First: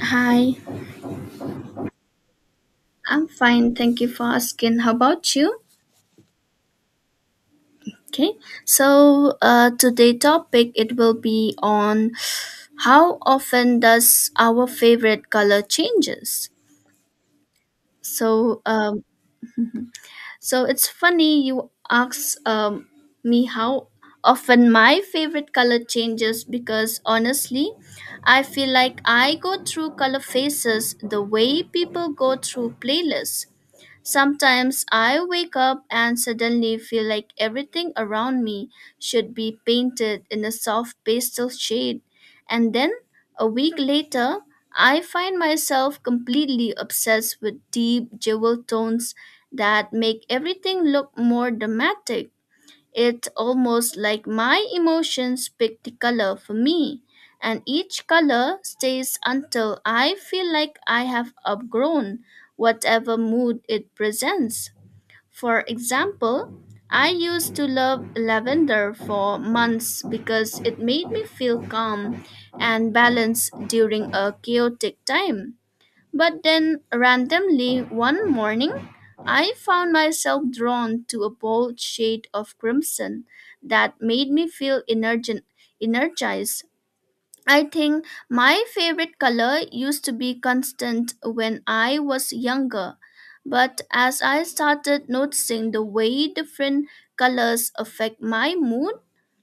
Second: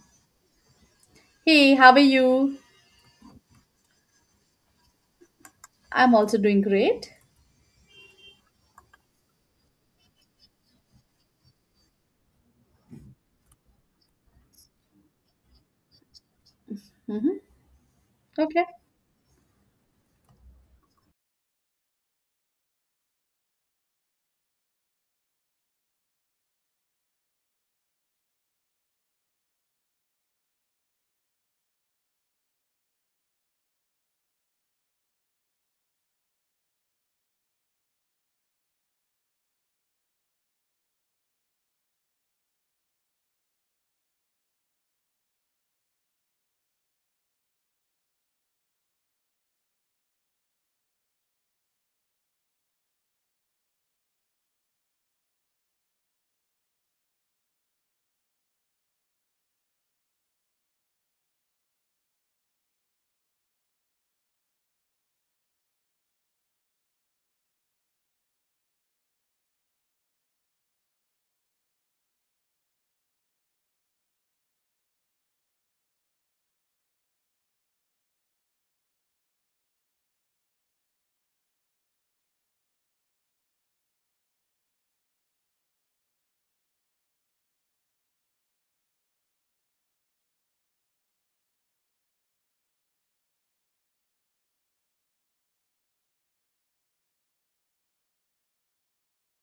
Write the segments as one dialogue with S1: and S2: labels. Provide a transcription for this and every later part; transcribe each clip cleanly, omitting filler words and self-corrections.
S1: Hi,
S2: Hey, how are you?
S1: I'm fine. Thank you for asking. How about you?
S2: I'm also doing great.
S1: Okay, so today topic it will be on how often does our favorite color changes.
S2: hmm
S1: So
S2: Okay.
S1: um, so it's funny you ask me how often my favorite color changes because honestly, I feel like I go through color phases the way people go through playlists. Sometimes I wake up and suddenly feel like everything around me should be painted in a soft pastel shade, and then a week later, I find myself completely obsessed with deep jewel tones that make everything look more dramatic. It's almost like my emotions pick the color for me, and each color stays until I feel like I have outgrown whatever mood it presents. For example, I used to love lavender for months because it made me feel calm and balanced during a chaotic time. But then, randomly, one morning, I found myself drawn to a bold shade of crimson that made me feel energized. I think my favorite color used to be constant when I was younger, but as I started noticing the way different colors affect my mood,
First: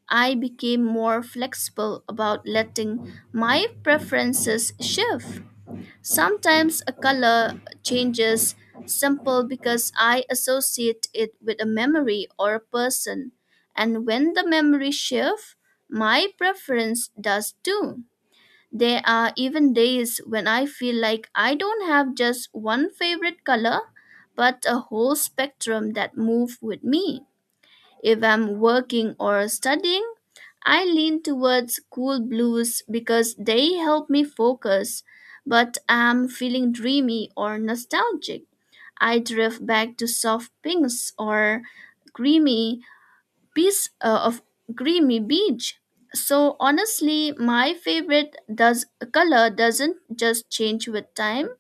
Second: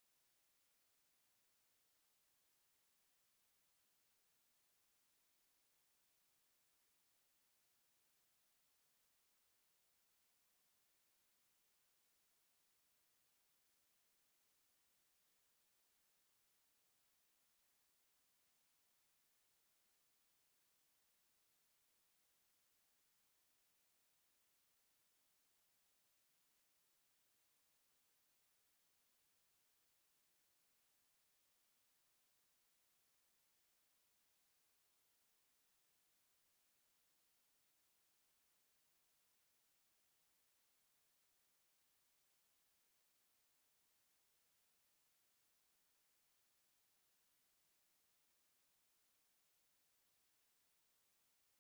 S1: I became more flexible about letting my preferences shift. Sometimes a color changes simple because I associate it with a memory or a person, and when the memory shifts, my preference does too. There are even days when I feel like I don't have just one favorite color, but a whole spectrum that move with me. If I'm working or studying, I lean towards cool blues because they help me focus. But I'm feeling dreamy or nostalgic. I drift back to soft pinks or creamy piece of creamy beach. So honestly, my favorite does color doesn't just change with time.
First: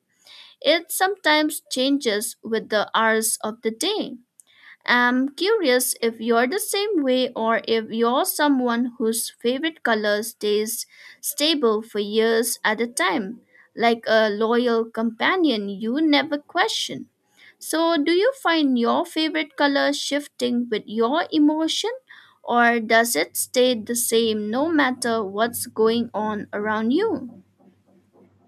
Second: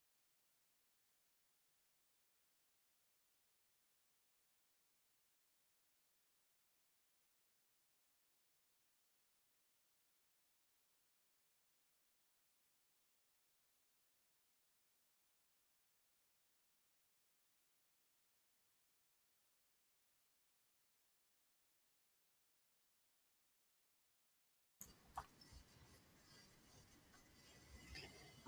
S1: It sometimes changes with the hours of the day. I'm curious if you're the same way or if you're someone whose favorite color stays stable for years at a time, like a loyal companion you never question. So, do you find your favorite color shifting with your emotion, or does it stay the same no matter what's going on around you?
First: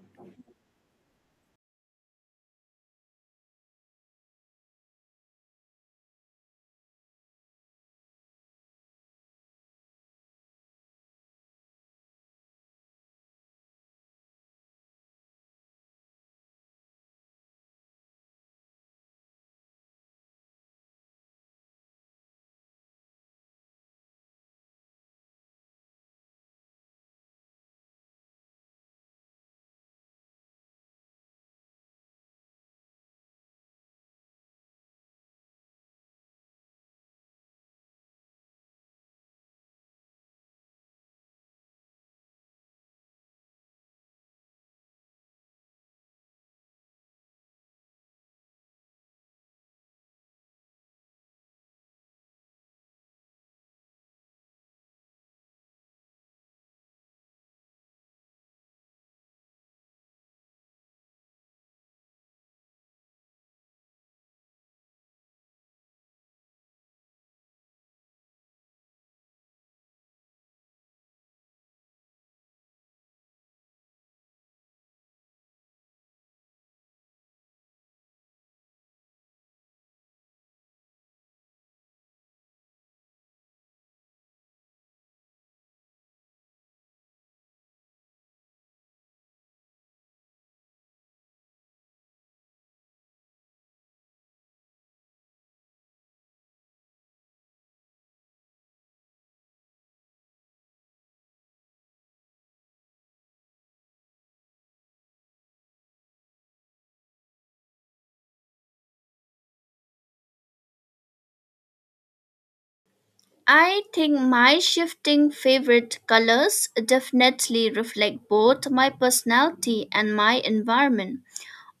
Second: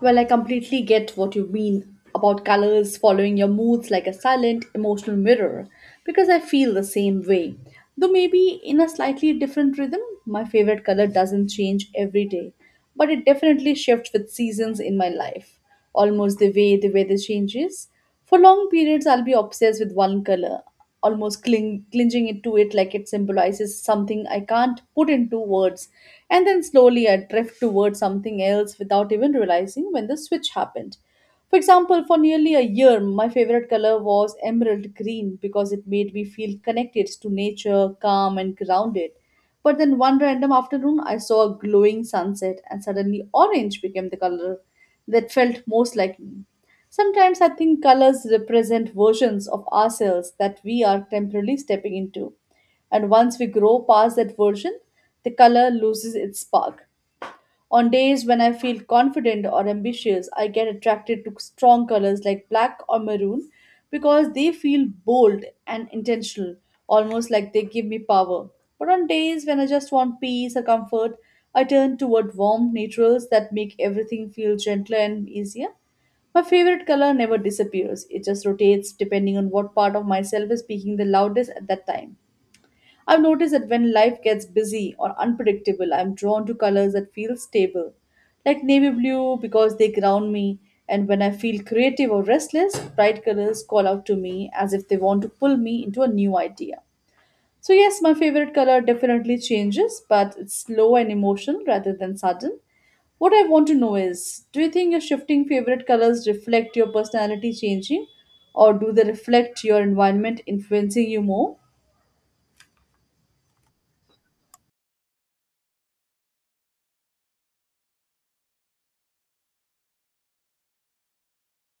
S2: Well, I completely get what you mean about colors following your moods like a silent emotional mirror because I feel the same way. Though maybe in a slightly different rhythm, my favorite color doesn't change every day, but it definitely shifts with seasons in my life, almost the way the weather changes. For long periods, I'll be obsessed with one color almost clinging it to it like it symbolizes something I can't put into words. And then slowly I drift towards something else without even realizing when the switch happened. For example, for nearly a year, my favorite color was emerald green because it made me feel connected to nature, calm, and grounded. But then one random afternoon, I saw a glowing sunset, and suddenly orange became the color that felt most like me. Sometimes I think colors represent versions of ourselves that we are temporarily stepping into. And once we grow past that version, the color loses its spark. On days when I feel confident or ambitious, I get attracted to strong colors like black or maroon because they feel bold and intentional, almost like they give me power. But on days when I just want peace or comfort, I turn toward warm neutrals that make everything feel gentler and easier. My favorite color never disappears, it just rotates depending on what part of myself is speaking the loudest at that time. I've noticed that when life gets busy or unpredictable, I'm drawn to colors that feel stable, like navy blue because they ground me, and when I feel creative or restless, bright colors call out to me as if they want to pull me into a new idea. So, yes, my favorite color definitely changes, but it's slow and emotional rather than sudden. What I want to know is do you think your shifting favorite colors reflect your personality changing, or do they reflect your environment influencing you more?
S1: I think my shifting favorite colors definitely reflect both my personality and my environment,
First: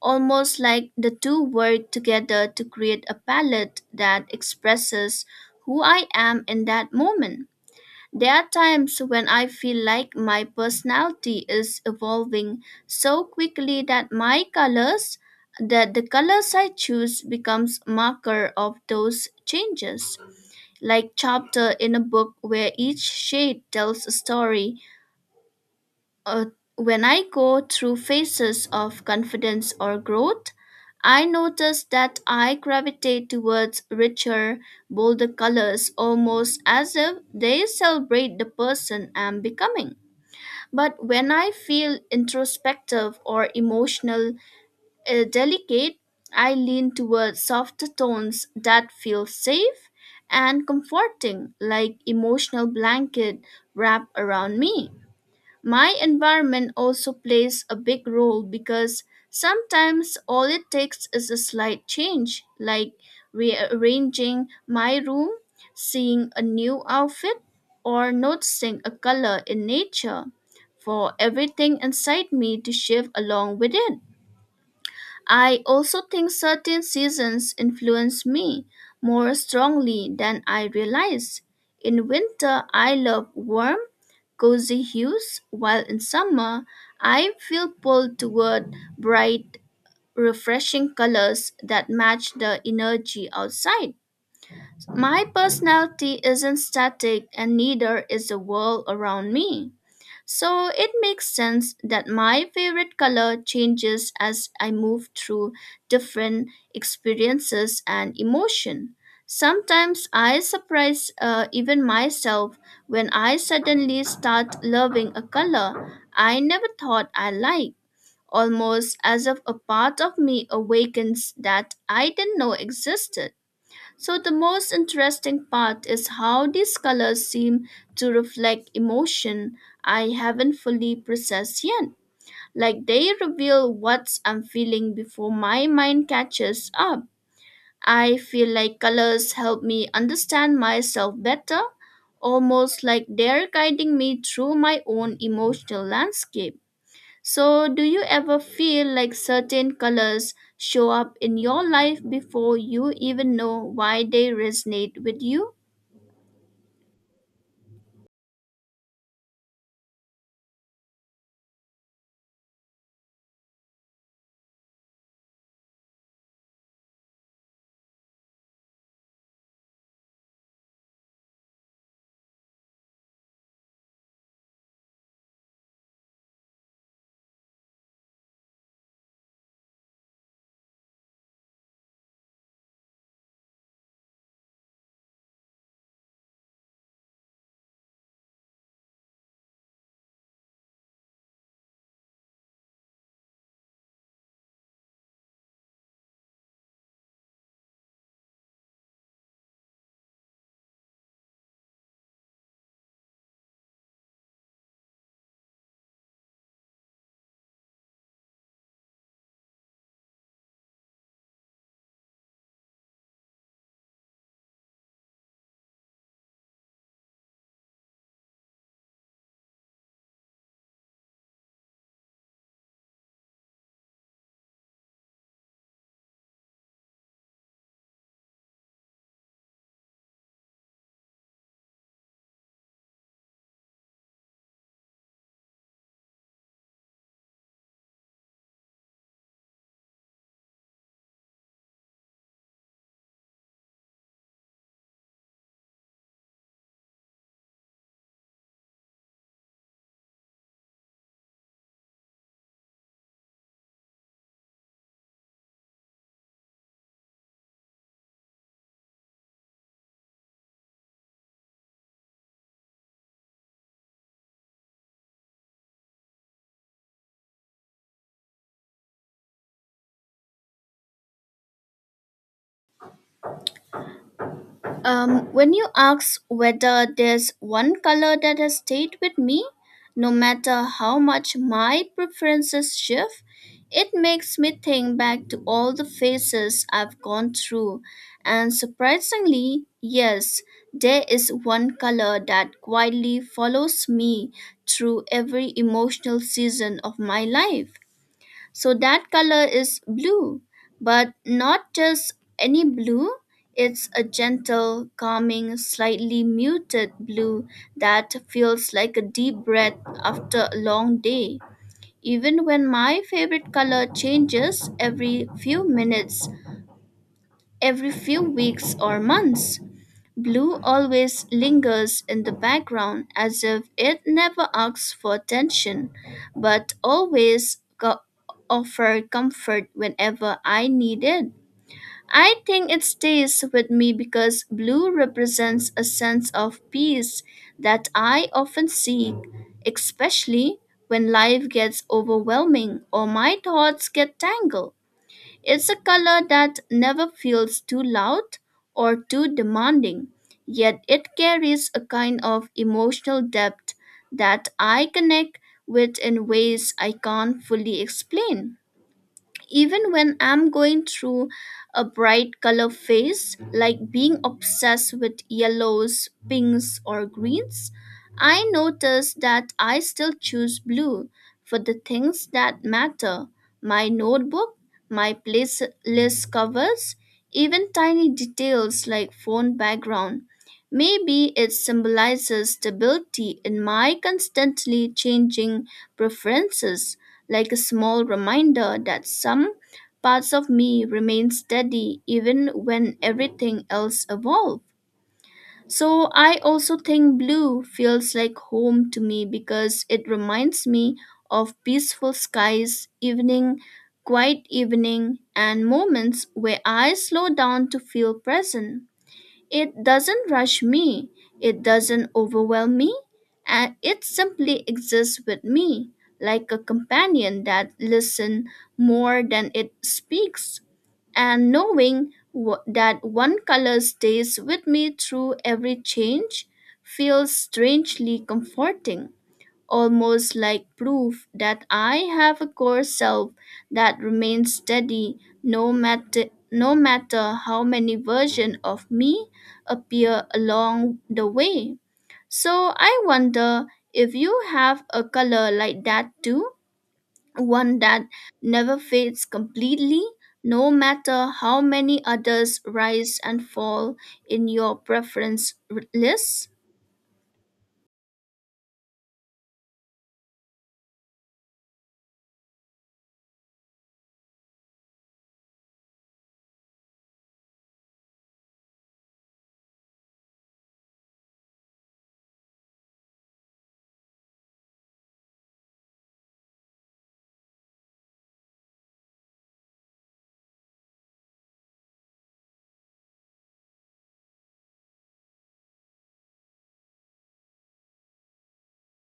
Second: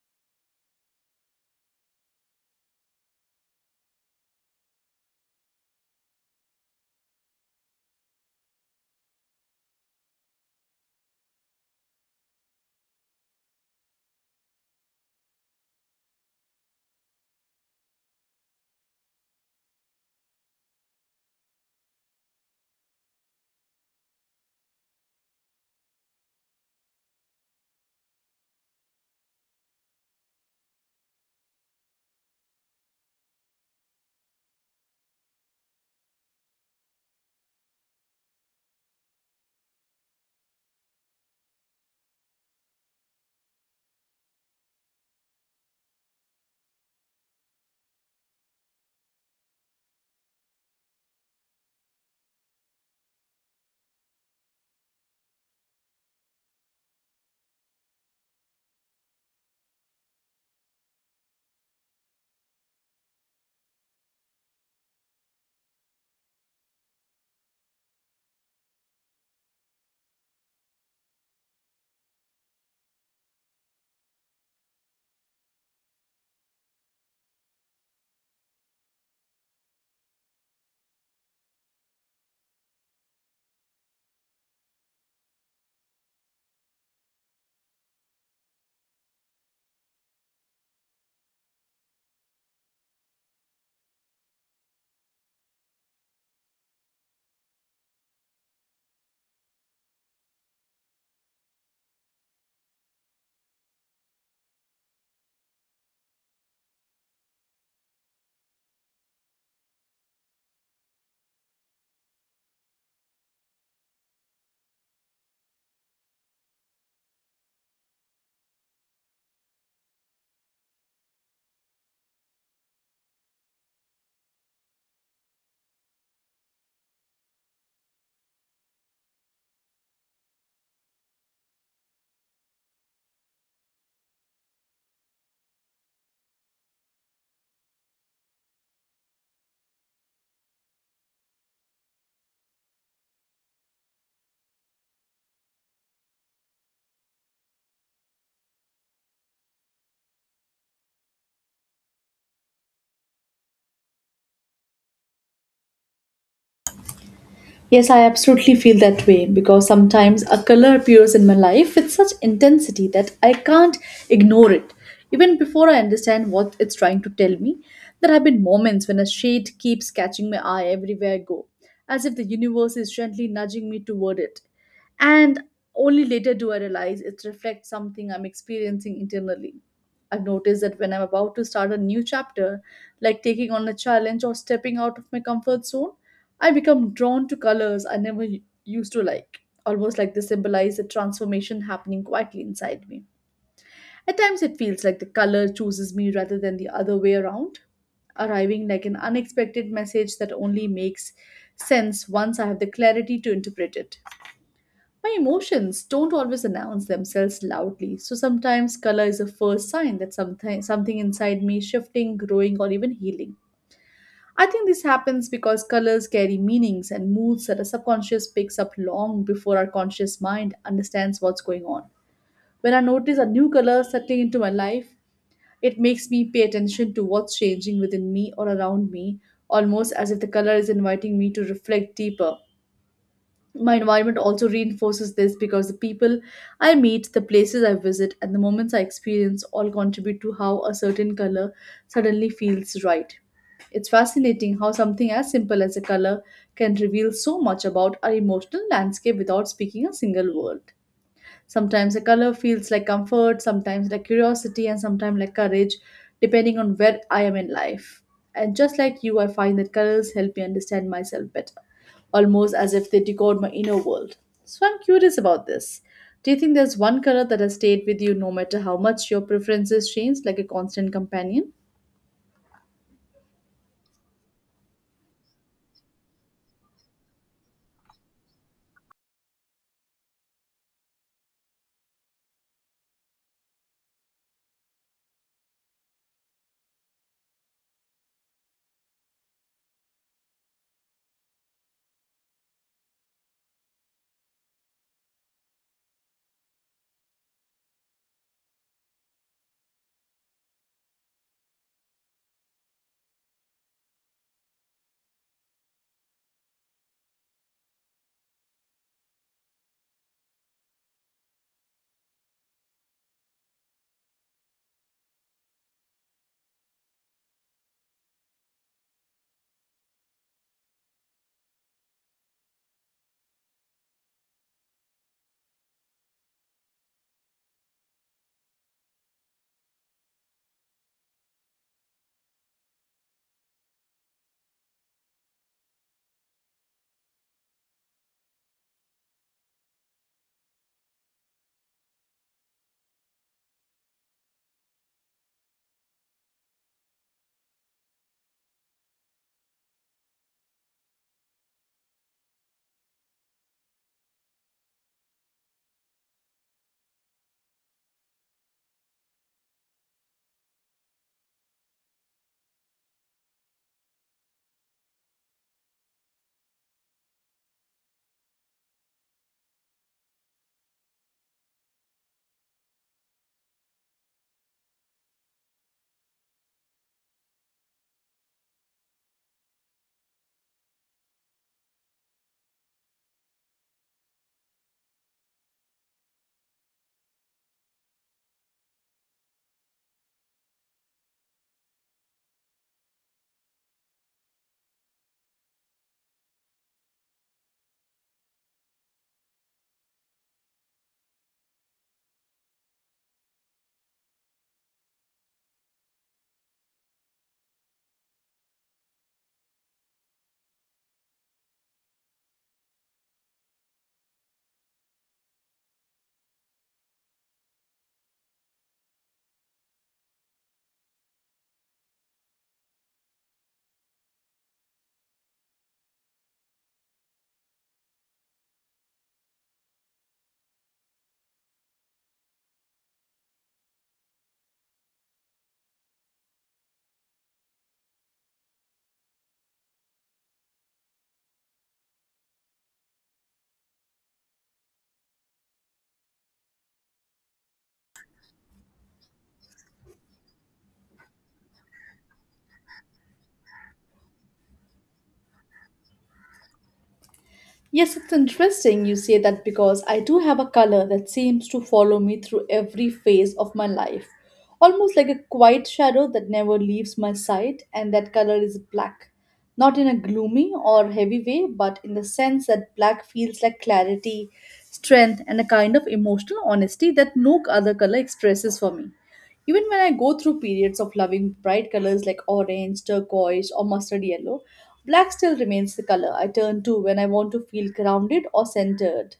S1: almost like the two work together to create a palette that expresses who I am in that moment. There are times when I feel like my personality is evolving so quickly that my colors that the colors I choose becomes marker of those changes, like chapter in a book where each shade tells a story. Uh, when I go through phases of confidence or growth, I notice that I gravitate towards richer, bolder colors almost as if they celebrate the person I'm becoming. But when I feel introspective or emotional, delicate, I lean towards softer tones that feel safe and comforting, like emotional blanket wrap around me. My environment also plays a big role because sometimes all it takes is a slight change, like rearranging my room, seeing a new outfit, or noticing a color in nature, for everything inside me to shift along with it. I also think certain seasons influence me more strongly than I realize. In winter, I love warm, cozy hues, while in summer, I feel pulled toward bright, refreshing colors that match the energy outside. My personality isn't static, and neither is the world around me. So it makes sense that my favorite color changes as I move through different experiences and emotion. Sometimes I surprise even myself when I suddenly start loving a color I never thought I liked, almost as if a part of me awakens that I didn't know existed. So, the most interesting part is how these colors seem to reflect emotion I haven't fully processed yet, like they reveal what I'm feeling before my mind catches up. I feel like colors help me understand myself better, almost like they're guiding me through my own emotional landscape. So, do you ever feel like certain colors show up in your life before you even know why they resonate with you?
S2: Yes, I absolutely feel that way because sometimes a color appears in my life with such intensity that I can't ignore it. Even before I understand what it's trying to tell me, there have been moments when a shade keeps catching my eye everywhere I go, as if the universe is gently nudging me toward it. And only later do I realize it reflects something I'm experiencing internally. I've noticed that when I'm about to start a new chapter, like taking on a challenge or stepping out of my comfort zone, I become drawn to colors I never used to like, almost like they symbolize a transformation happening quietly inside me. At times, it feels like the color chooses me rather than the other way around, arriving like an unexpected message that only makes sense once I have the clarity to interpret it. My emotions don't always announce themselves loudly, so sometimes color is a first sign that something inside me is shifting, growing, or even healing. I think this happens because colors carry meanings and moods that our subconscious picks up long before our conscious mind understands what's going on. When I notice a new color settling into my life, it makes me pay attention to what's changing within me or around me, almost as if the color is inviting me to reflect deeper. My environment also reinforces this because the people I meet, the places I visit, and the moments I experience all contribute to how a certain color suddenly feels right. It's fascinating how something as simple as a color can reveal so much about our emotional landscape without speaking a single word. Sometimes a color feels like comfort, sometimes like curiosity, and sometimes like courage, depending on where I am in life. And just like you, I find that colors help me understand myself better almost as if they decode my inner world. So I'm curious about this. Do you think there's one color that has stayed with you no matter how much your preferences change, like a constant companion?
S1: When you ask whether there's one color that has stayed with me, no matter how much my preferences shift, it makes me think back to all the phases I've gone through. And surprisingly, yes, there is one color that quietly follows me through every emotional season of my life. So that color is blue, but not just any blue. It's a gentle, calming, slightly muted blue that feels like a deep breath after a long day. Even when my favorite color changes every few minutes, every few weeks or months, blue always lingers in the background as if it never asks for attention, but always offer comfort whenever I need it. I think it stays with me because blue represents a sense of peace that I often seek, especially when life gets overwhelming or my thoughts get tangled. It's a color that never feels too loud or too demanding, yet it carries a kind of emotional depth that I connect with in ways I can't fully explain. Even when I'm going through a bright color phase, like being obsessed with yellows, pinks, or greens, I notice that I still choose blue for the things that matter, my notebook, my playlist covers, even tiny details like phone background. Maybe it symbolizes stability in my constantly changing preferences, like a small reminder that some parts of me remain steady even when everything else evolves. So I also think blue feels like home to me because it reminds me of peaceful skies, evening, quiet evening, and moments where I slow down to feel present. It doesn't rush me, it doesn't overwhelm me, and it simply exists with me, like a companion that listens more than it speaks. And knowing that one color stays with me through every change feels strangely comforting, almost like proof that I have a core self that remains steady, no matter no matter how many versions of me appear along the way. So I wonder if you have a color like that too, one that never fades completely, no matter how many others rise and fall in your preference list.
S2: Yes, it's interesting you say that because I do have a color that seems to follow me through every phase of my life, almost like a quiet shadow that never leaves my sight, and that color is black. Not in a gloomy or heavy way, but in the sense that black feels like clarity, strength, and a kind of emotional honesty that no other color expresses for me. Even when I go through periods of loving bright colors like orange, turquoise, or mustard yellow, black still remains the color I turn to when I want to feel grounded or centered.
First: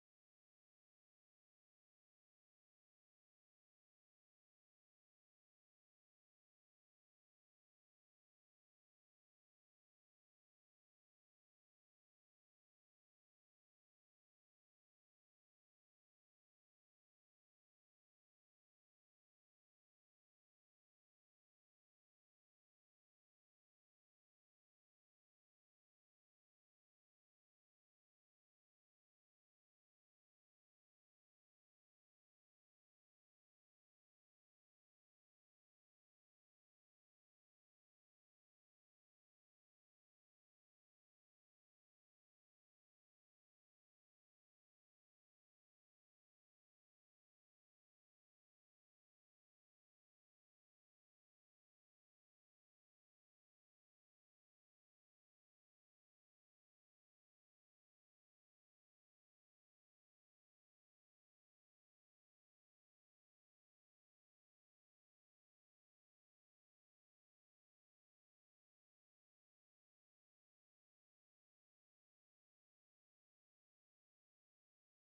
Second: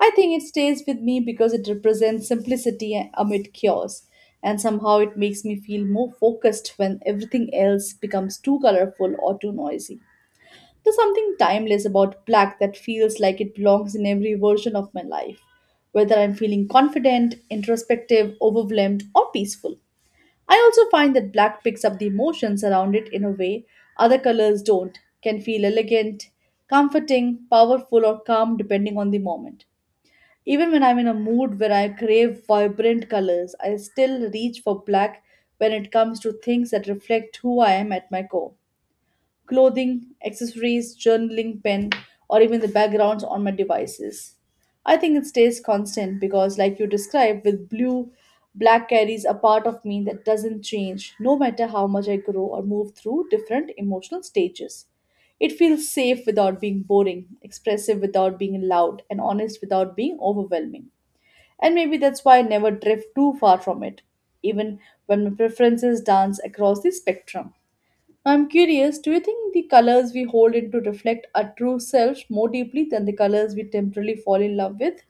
S2: I think it stays with me because it represents simplicity amid chaos, and somehow it makes me feel more focused when everything else becomes too colorful or too noisy. There's something timeless about black that feels like it belongs in every version of my life, whether I'm feeling confident, introspective, overwhelmed, or peaceful. I also find that black picks up the emotions around it in a way other colors don't, can feel elegant, comforting, powerful, or calm depending on the moment. Even when I'm in a mood where I crave vibrant colors, I still reach for black when it comes to things that reflect who I am at my core clothing, accessories, journaling, pen, or even the backgrounds on my devices. I think it stays constant because, like you described, with blue, black carries a part of me that doesn't change no matter how much I grow or move through different emotional stages. It feels safe without being boring, expressive without being loud, and honest without being overwhelming. And maybe that's why I never drift too far from it, even when my preferences dance across the spectrum. I'm curious, do you think the colors we hold into reflect our true selves more deeply than the colors we temporarily fall in love with?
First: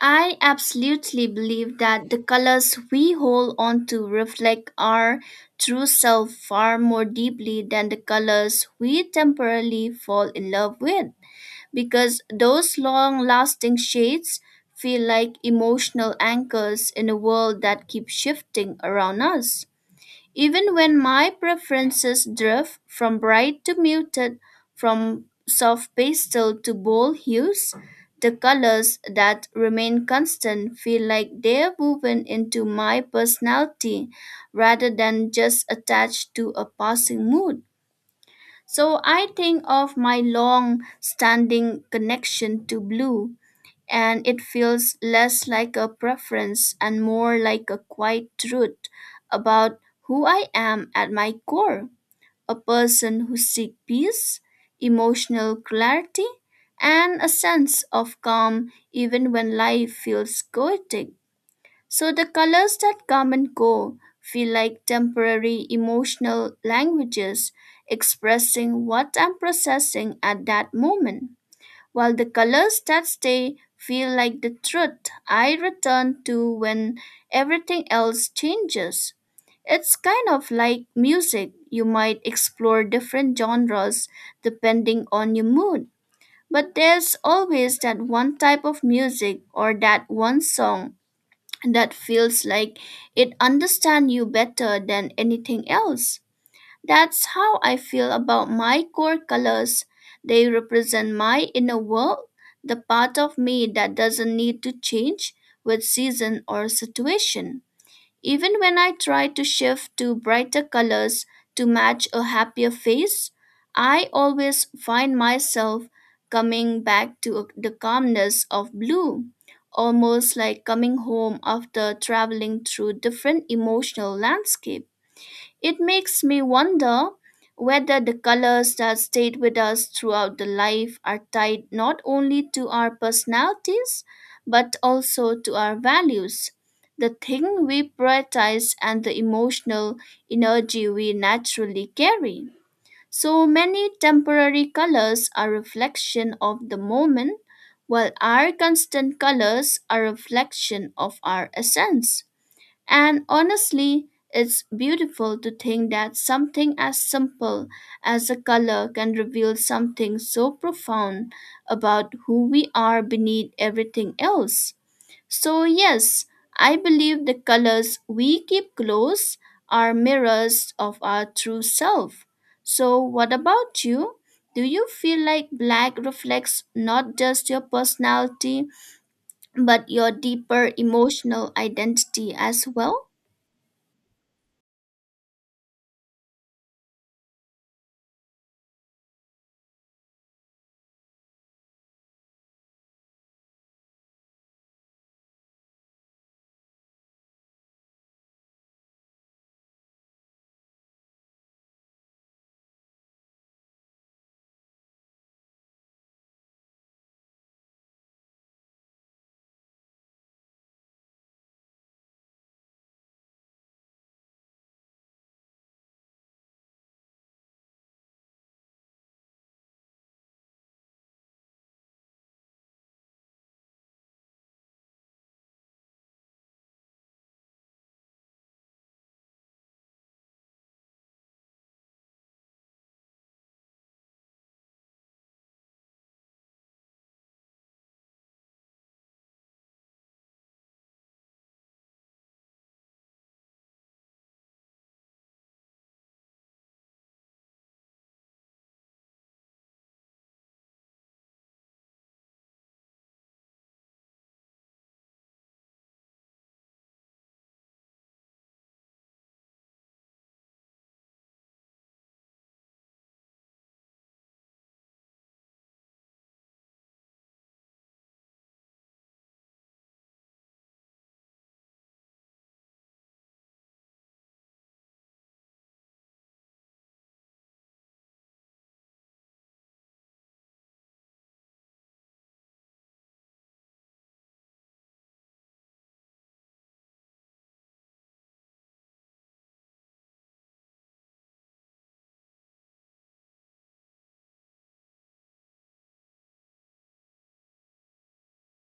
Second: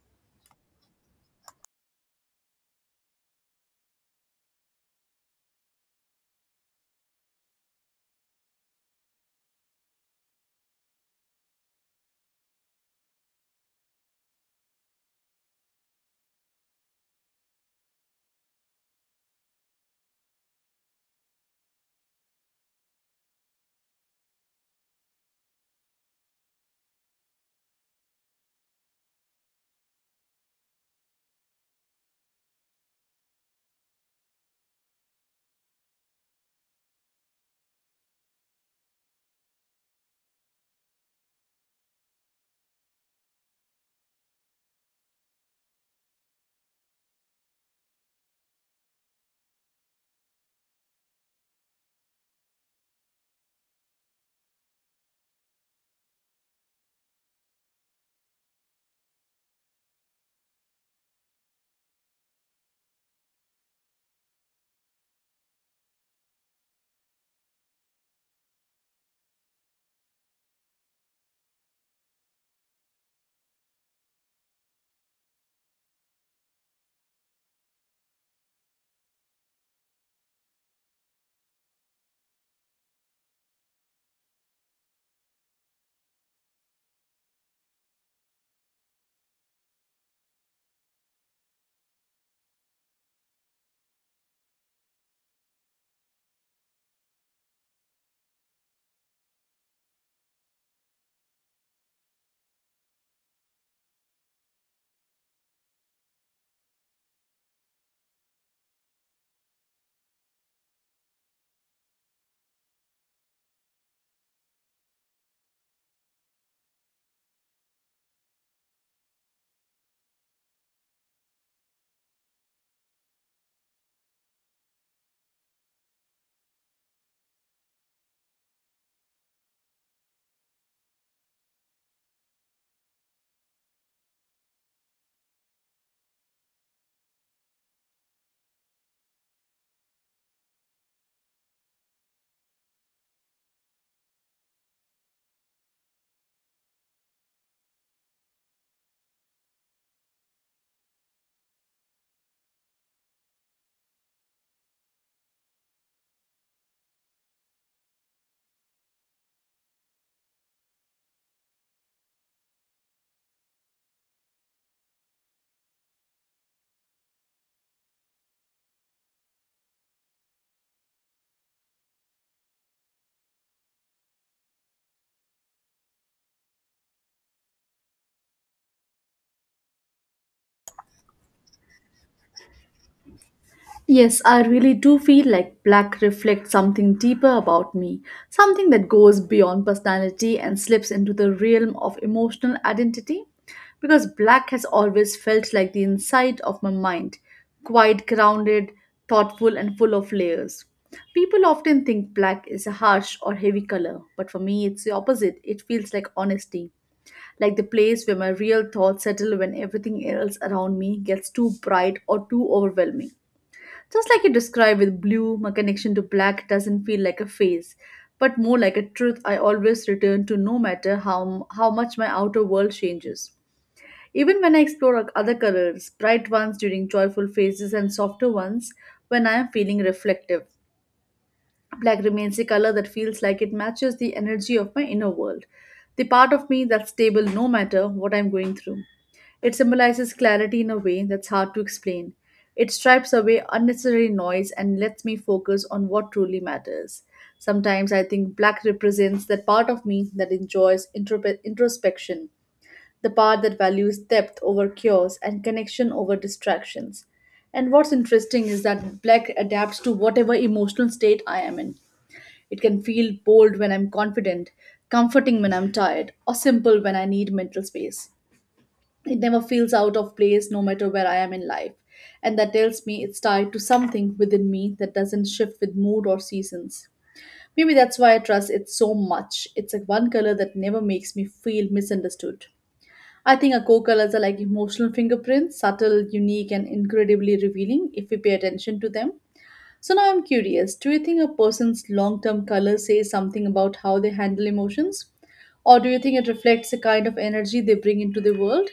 S1: I absolutely believe that the colors we hold on to reflect our true self far more deeply than the colors we temporarily fall in love with, because those long lasting shades feel like emotional anchors in a world that keeps shifting around us. Even when my preferences drift from bright to muted, from soft pastel to bold hues, the colors that remain constant feel like they're woven into my personality rather than just attached to a passing mood. So I think of my long standing connection to blue, and it feels less like a preference and more like a quiet truth about who I am at my core, a person who seeks peace, emotional clarity, and a sense of calm even when life feels chaotic. So the colors that come and go feel like temporary emotional languages, expressing what I'm processing at that moment, while the colors that stay feel like the truth I return to when everything else changes. It's kind of like music. You might explore different genres depending on your mood, but there's always that one type of music or that one song that feels like it understands you better than anything else. That's how I feel about my core colors. They represent my inner world, the part of me that doesn't need to change with season or situation. Even when I try to shift to brighter colors to match a happier face, I always find myself coming back to the calmness of blue, almost like coming home after traveling through different emotional landscapes. It makes me wonder whether the colors that stayed with us throughout the life are tied not only to our personalities but also to our values, the thing we prioritize, and the emotional energy we naturally carry. So many temporary colors are reflection of the moment, while our constant colors are reflection of our essence. And honestly, it's beautiful to think that something as simple as a color can reveal something so profound about who we are beneath everything else. So, yes, I believe the colors we keep close are mirrors of our true self. So, what about you? Do you feel like black reflects not just your personality but your deeper emotional identity as well?
S2: Yes, I really do feel like black reflects something deeper about me, something that goes beyond personality and slips into the realm of emotional identity. Because black has always felt like the inside of my mind, quite grounded, thoughtful, and full of layers. People often think black is a harsh or heavy color, but for me it's the opposite. It feels like honesty, like the place where my real thoughts settle when everything else around me gets too bright or too overwhelming. Just like you described with blue, my connection to black doesn't feel like a phase, but more like a truth I always return to no matter how much my outer world changes. Even when I explore other colors, bright ones during joyful phases and softer ones when I am feeling reflective, black remains a color that feels like it matches the energy of my inner world, the part of me that's stable no matter what I'm going through. It symbolizes clarity in a way that's hard to explain. It stripes away unnecessary noise and lets me focus on what truly matters. Sometimes I think black represents that part of me that enjoys introspection, the part that values depth over cures and connection over distractions. And what's interesting is that black adapts to whatever emotional state I am in. It can feel bold when I'm confident, comforting when I'm tired, or simple when I need mental space. It never feels out of place no matter where I am in life. And that tells me it's tied to something within me that doesn't shift with mood or seasons. Maybe that's why I trust it so much. It's a one color that never makes me feel misunderstood. I think our core colors are like emotional fingerprints, subtle, unique, and incredibly revealing if we pay attention to them. So now I'm curious do you think a person's long term color says something about how they handle emotions? Or do you think it reflects the kind of energy they bring into the world?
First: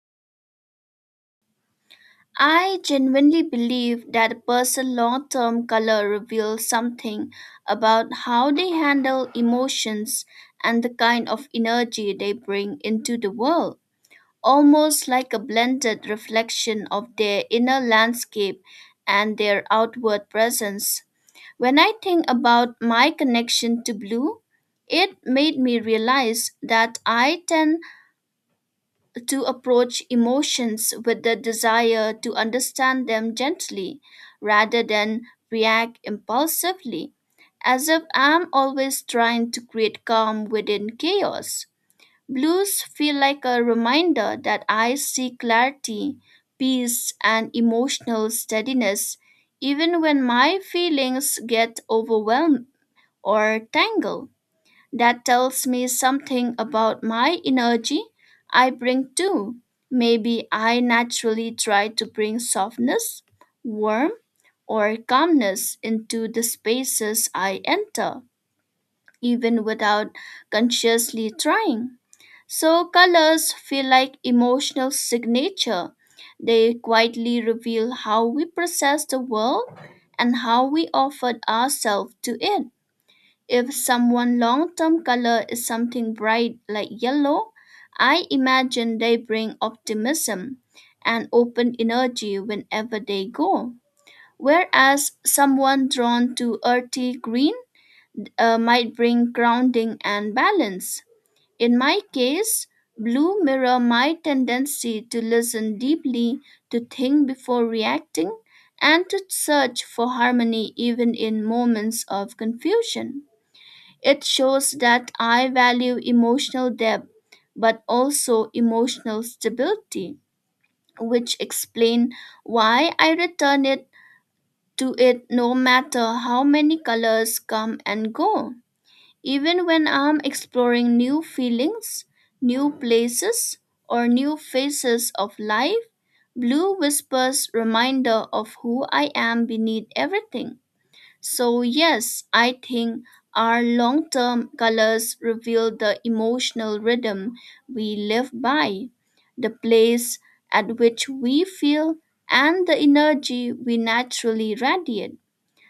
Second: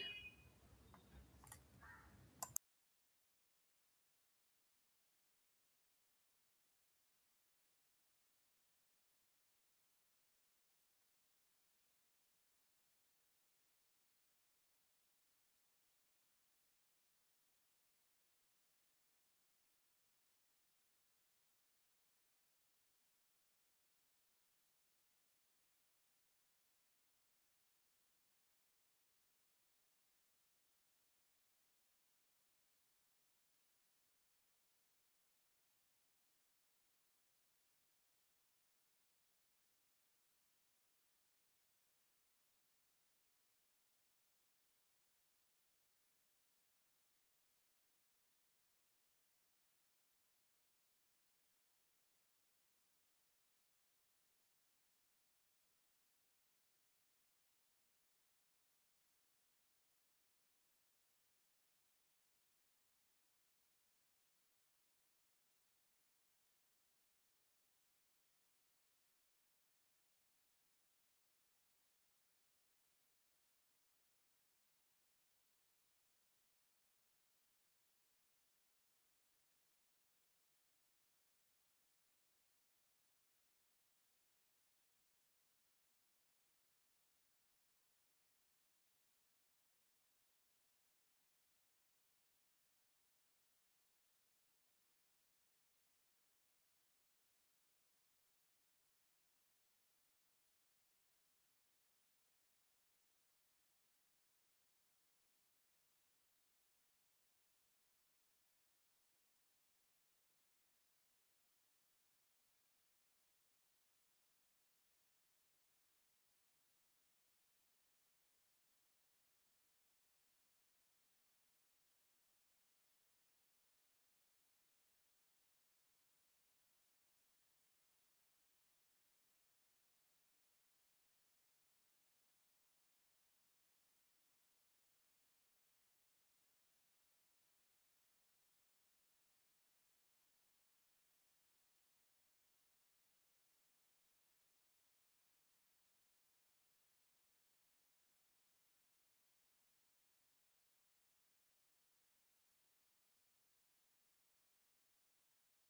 S1: I genuinely believe that a person's long term color reveals something about how they handle emotions and the kind of energy they bring into the world, almost like a blended reflection of their inner landscape and their outward presence. When I think about my connection to blue, it made me realize that I tend to approach emotions with the desire to understand them gently rather than react impulsively, as if I'm always trying to create calm within chaos. Blues feel like a reminder that I seek clarity, peace, and emotional steadiness even when my feelings get overwhelmed or tangled. That tells me something about my energy I bring too. Maybe I naturally try to bring softness, warmth, or calmness into the spaces I enter, even without consciously trying. So, colors feel like emotional signature. They quietly reveal how we process the world and how we offer ourselves to it. If someone long-term color is something bright like yellow, I imagine they bring optimism and open energy whenever they go. Whereas someone drawn to earthy green might bring grounding and balance. In my case, blue mirror my tendency to listen deeply, to think before reacting, and to search for harmony even in moments of confusion. It shows that I value emotional depth, but also emotional stability, which explain why I return it to it no matter how many colors come and go. Even when I'm exploring new feelings, new places, or new phases of life, blue whispers reminder of who I am beneath everything. So, yes, I think our long term colors reveal the emotional rhythm we live by, the place at which we feel, and the energy we naturally radiate.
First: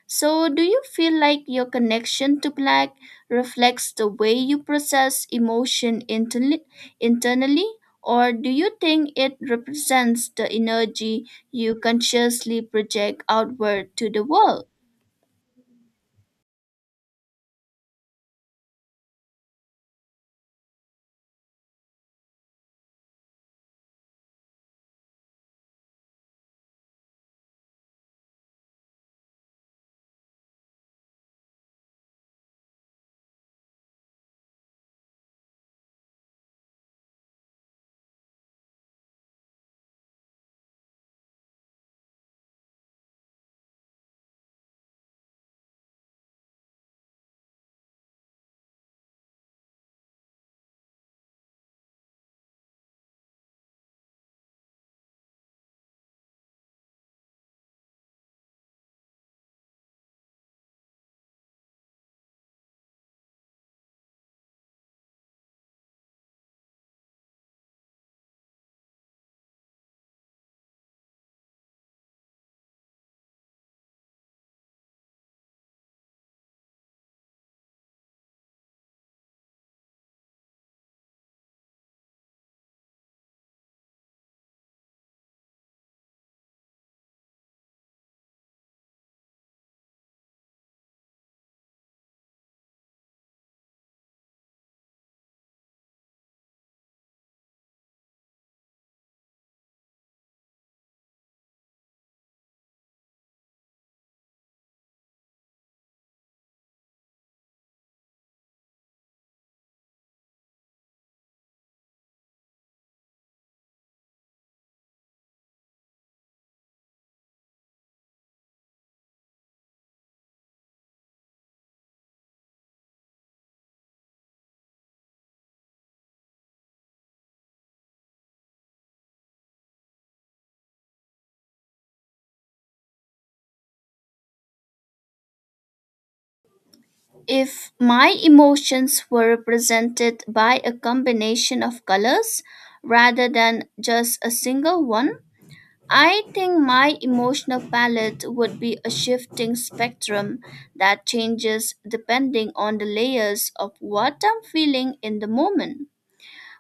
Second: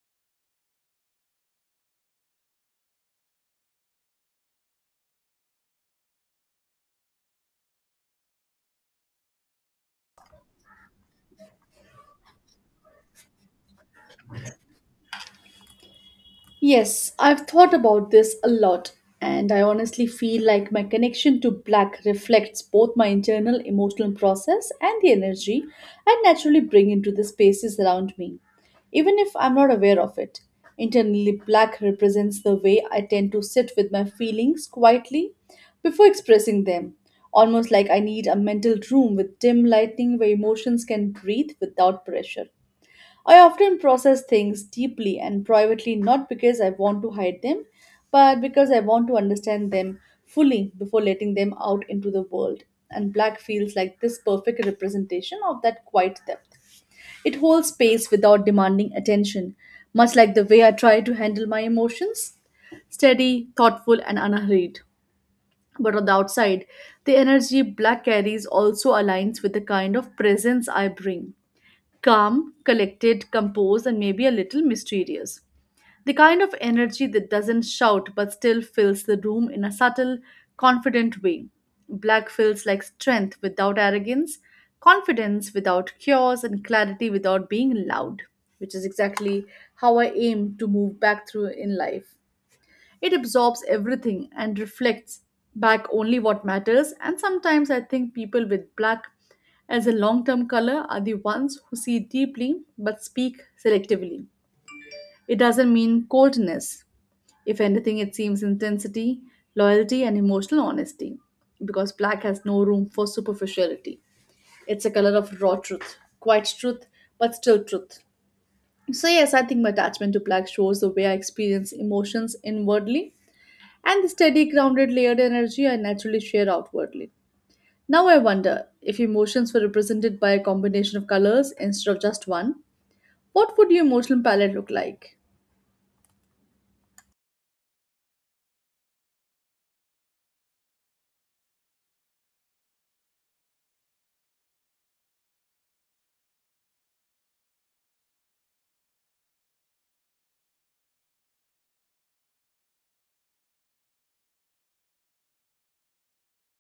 S1: So, do you feel like your connection to black reflects the way you process emotion internally, internally, or do you think it represents the energy you consciously project outward to the world?
S2: Yes, I've thought about this a lot, and I honestly feel like my connection to black reflects both my internal emotional process and the energy I naturally bring into the spaces around me, even if I'm not aware of it. Internally, black represents the way I tend to sit with my feelings quietly before expressing them, almost like I need a mental room with dim lighting where emotions can breathe without pressure. I often process things deeply and privately not because I want to hide them, but because I want to understand them fully before letting them out into the world. And black feels like this perfect representation of that quiet depth. It holds space without demanding attention, much like the way I try to handle my emotions steady, thoughtful, and unhurried. But on the outside, the energy black carries also aligns with the kind of presence I bring calm, collected, composed, and maybe a little mysterious. The kind of energy that doesn't shout but still fills the room in a subtle, confident way. Black feels like strength without arrogance, confidence without chaos, and clarity without being loud, which is exactly how I aim to move back through in life. It absorbs everything and reflects back only what matters. And sometimes I think people with black as a long term color are the ones who see deeply but speak selectively. It doesn't mean coldness. If anything, it seems intensity, loyalty, and emotional honesty because black has no room for superficiality. It's a color of raw truth, quiet truth, but still truth. So, yes, I think my attachment to black shows the way I experience emotions inwardly and the steady, grounded, layered energy I naturally share outwardly. Now I wonder if emotions were represented by a combination of colors instead of just one, what would your emotional palette look like?
S1: If my emotions were represented by a combination of colors rather than just a single one, I think my emotional palette would be a shifting spectrum that changes depending on the layers of what I'm feeling in the moment.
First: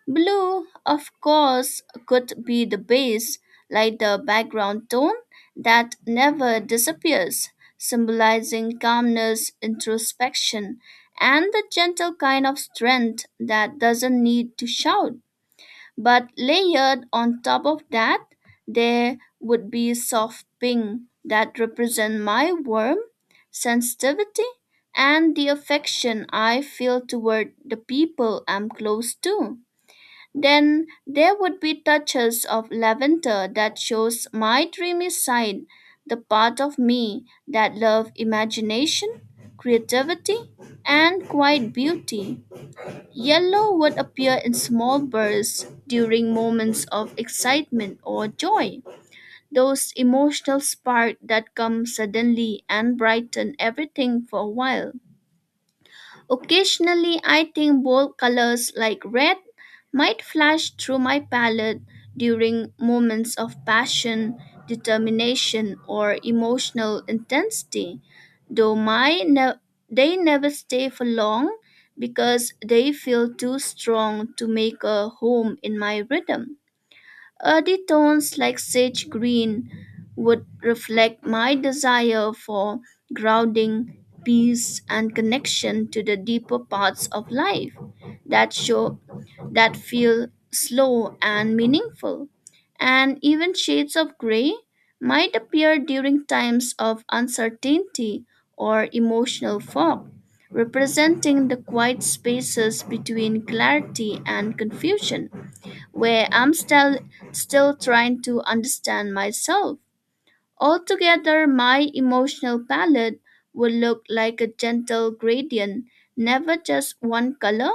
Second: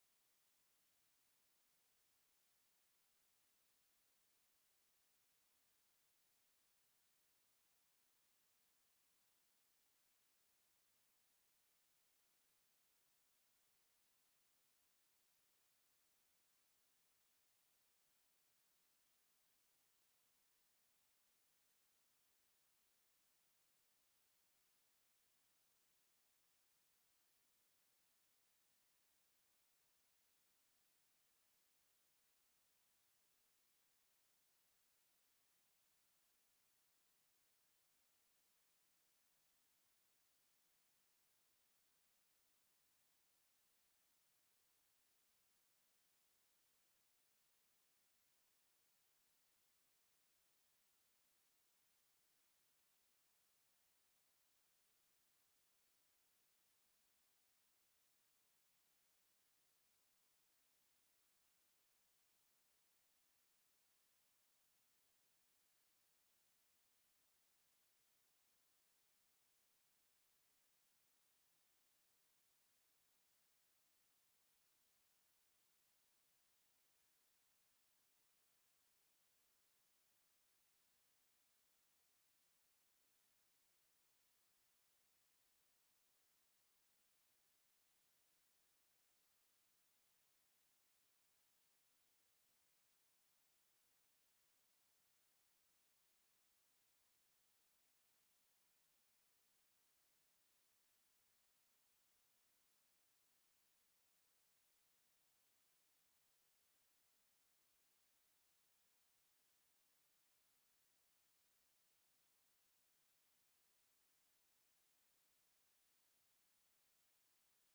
S1: Blue, of course, could be the base, like the background tone that never disappears, symbolizing calmness, introspection, and the gentle kind of strength that doesn't need to shout. But layered on top of that, there would be soft pink that represent my warm sensitivity and the affection I feel toward the people I'm close to. Then there would be touches of lavender that shows my dreamy side, the part of me that love imagination, creativity, and quiet beauty. Yellow would appear in small bursts during moments of excitement or joy, those emotional spark that come suddenly and brighten everything for a while. Occasionally, I think bold colors like red might flash through my palette during moments of passion, determination, or emotional intensity, though they never stay for long because they feel too strong to make a home in my rhythm. Earthy tones like sage green would reflect my desire for grounding, peace, and connection to the deeper parts of life that show that feel slow and meaningful. And even shades of gray might appear during times of uncertainty or emotional fog, representing the quiet spaces between clarity and confusion where I'm still trying to understand myself. Altogether, my emotional palette would look like a gentle gradient, never just one color,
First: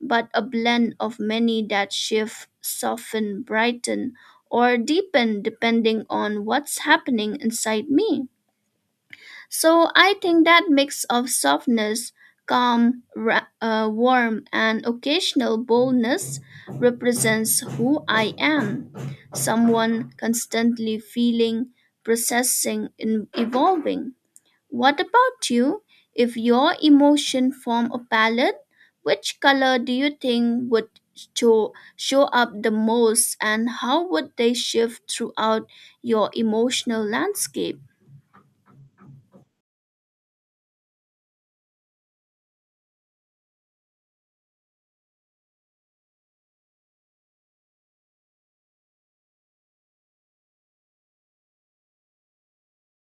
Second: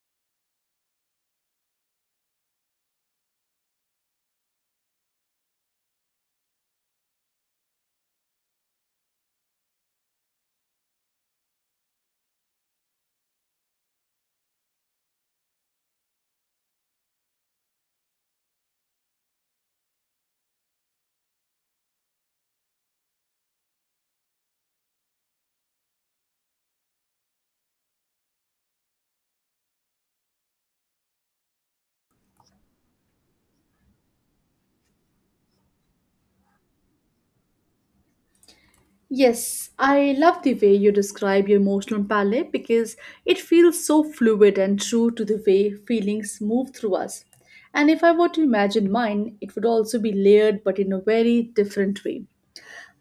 S1: but a blend of many that shift, soften, brighten, or deepen depending on what's happening inside me. So I think that mix of softness, calm, warm, and occasional boldness represents who I am. Someone constantly feeling, processing, and evolving. What about you? If your emotion form a palette, which color do you think would show up the most and how would they shift throughout your emotional landscape?
S2: Yes, I love the way you describe your emotional palette because it feels so fluid and true to the way feelings move through us. And if I were to imagine mine, it would also be layered but in a very different way.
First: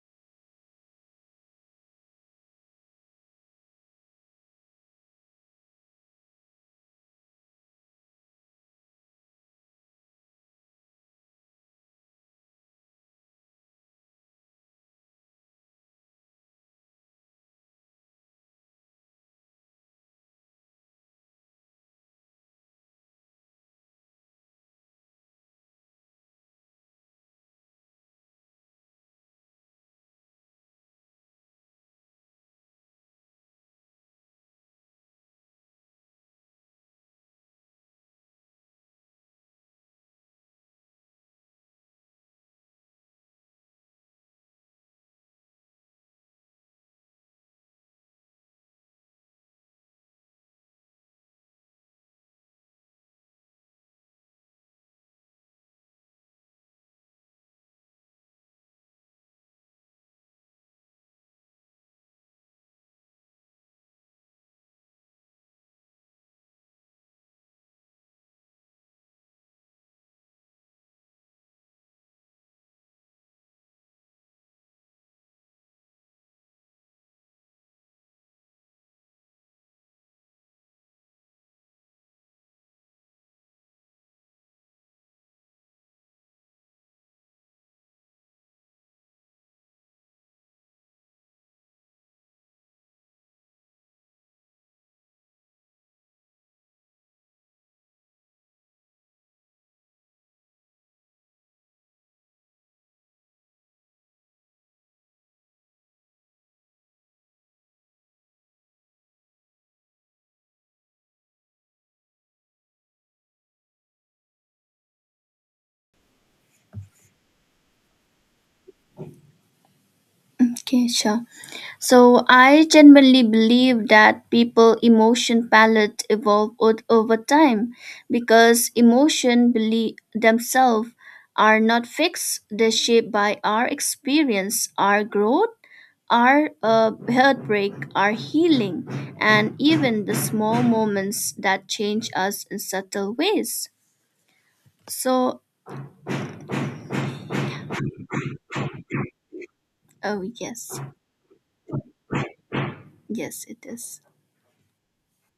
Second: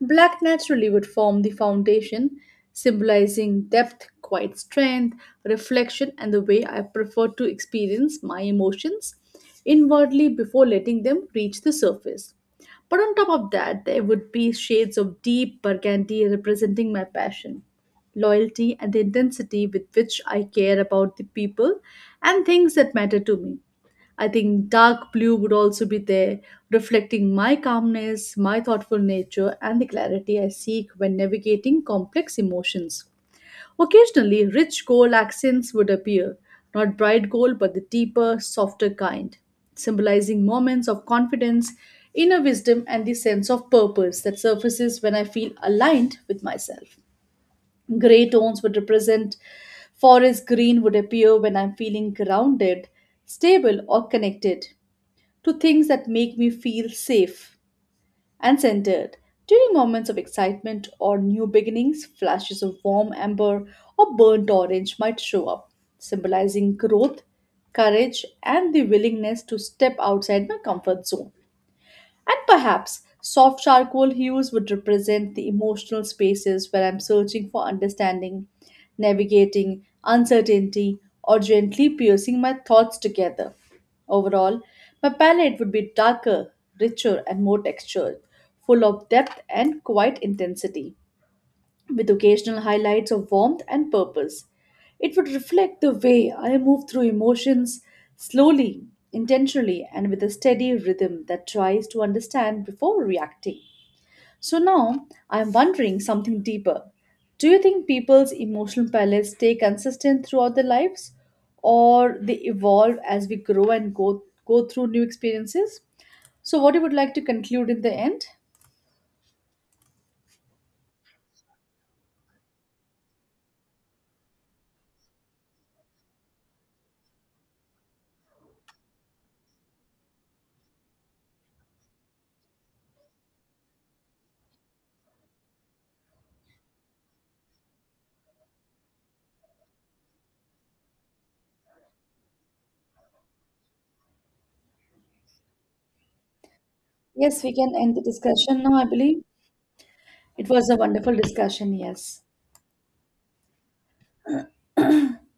S2: Black naturally would form the foundation, symbolizing depth, quiet strength, reflection, and the way I prefer to experience my emotions inwardly before letting them reach the surface. But on top of that, there would be shades of deep burgundy representing my passion, loyalty, and the intensity with which I care about the people and things that matter to me. I think dark blue would also be there, reflecting my calmness, my thoughtful nature, and the clarity I seek when navigating complex emotions. Occasionally, rich gold accents would appear, not bright gold, but the deeper, softer kind, symbolizing moments of confidence, inner wisdom, and the sense of purpose that surfaces when I feel aligned with myself. Gray tones would represent forest green would appear when I'm feeling grounded, stable, or connected, to things that make me feel safe and centered. During moments of excitement or new beginnings, flashes of warm amber or burnt orange might show up, symbolizing growth, courage, and the willingness to step outside my comfort zone. And perhaps soft charcoal hues would represent the emotional spaces where I'm searching for understanding, navigating uncertainty, or gently piercing my thoughts together. Overall, my palette would be darker, richer, and more textured, full of depth and quiet intensity with occasional highlights of warmth and purpose. It would reflect the way I move through emotions slowly, intentionally, and with a steady rhythm that tries to understand before reacting. So now I'm wondering something deeper. Do you think people's emotional palettes stay consistent throughout their lives or they evolve as we grow and go through new experiences? So, what you would like to conclude in the end?
S1: Okay, sure. So I genuinely believe that people emotion palette evolve over time because themselves are not fixed. They're shaped by our experience, our growth, our heartbreak, our healing, and even the small moments that change us in subtle ways. So,
S2: Yes, we can end the discussion now, I believe.
S1: oh
S2: It was a
S1: yes,
S2: wonderful discussion, yes.
S1: yes it is.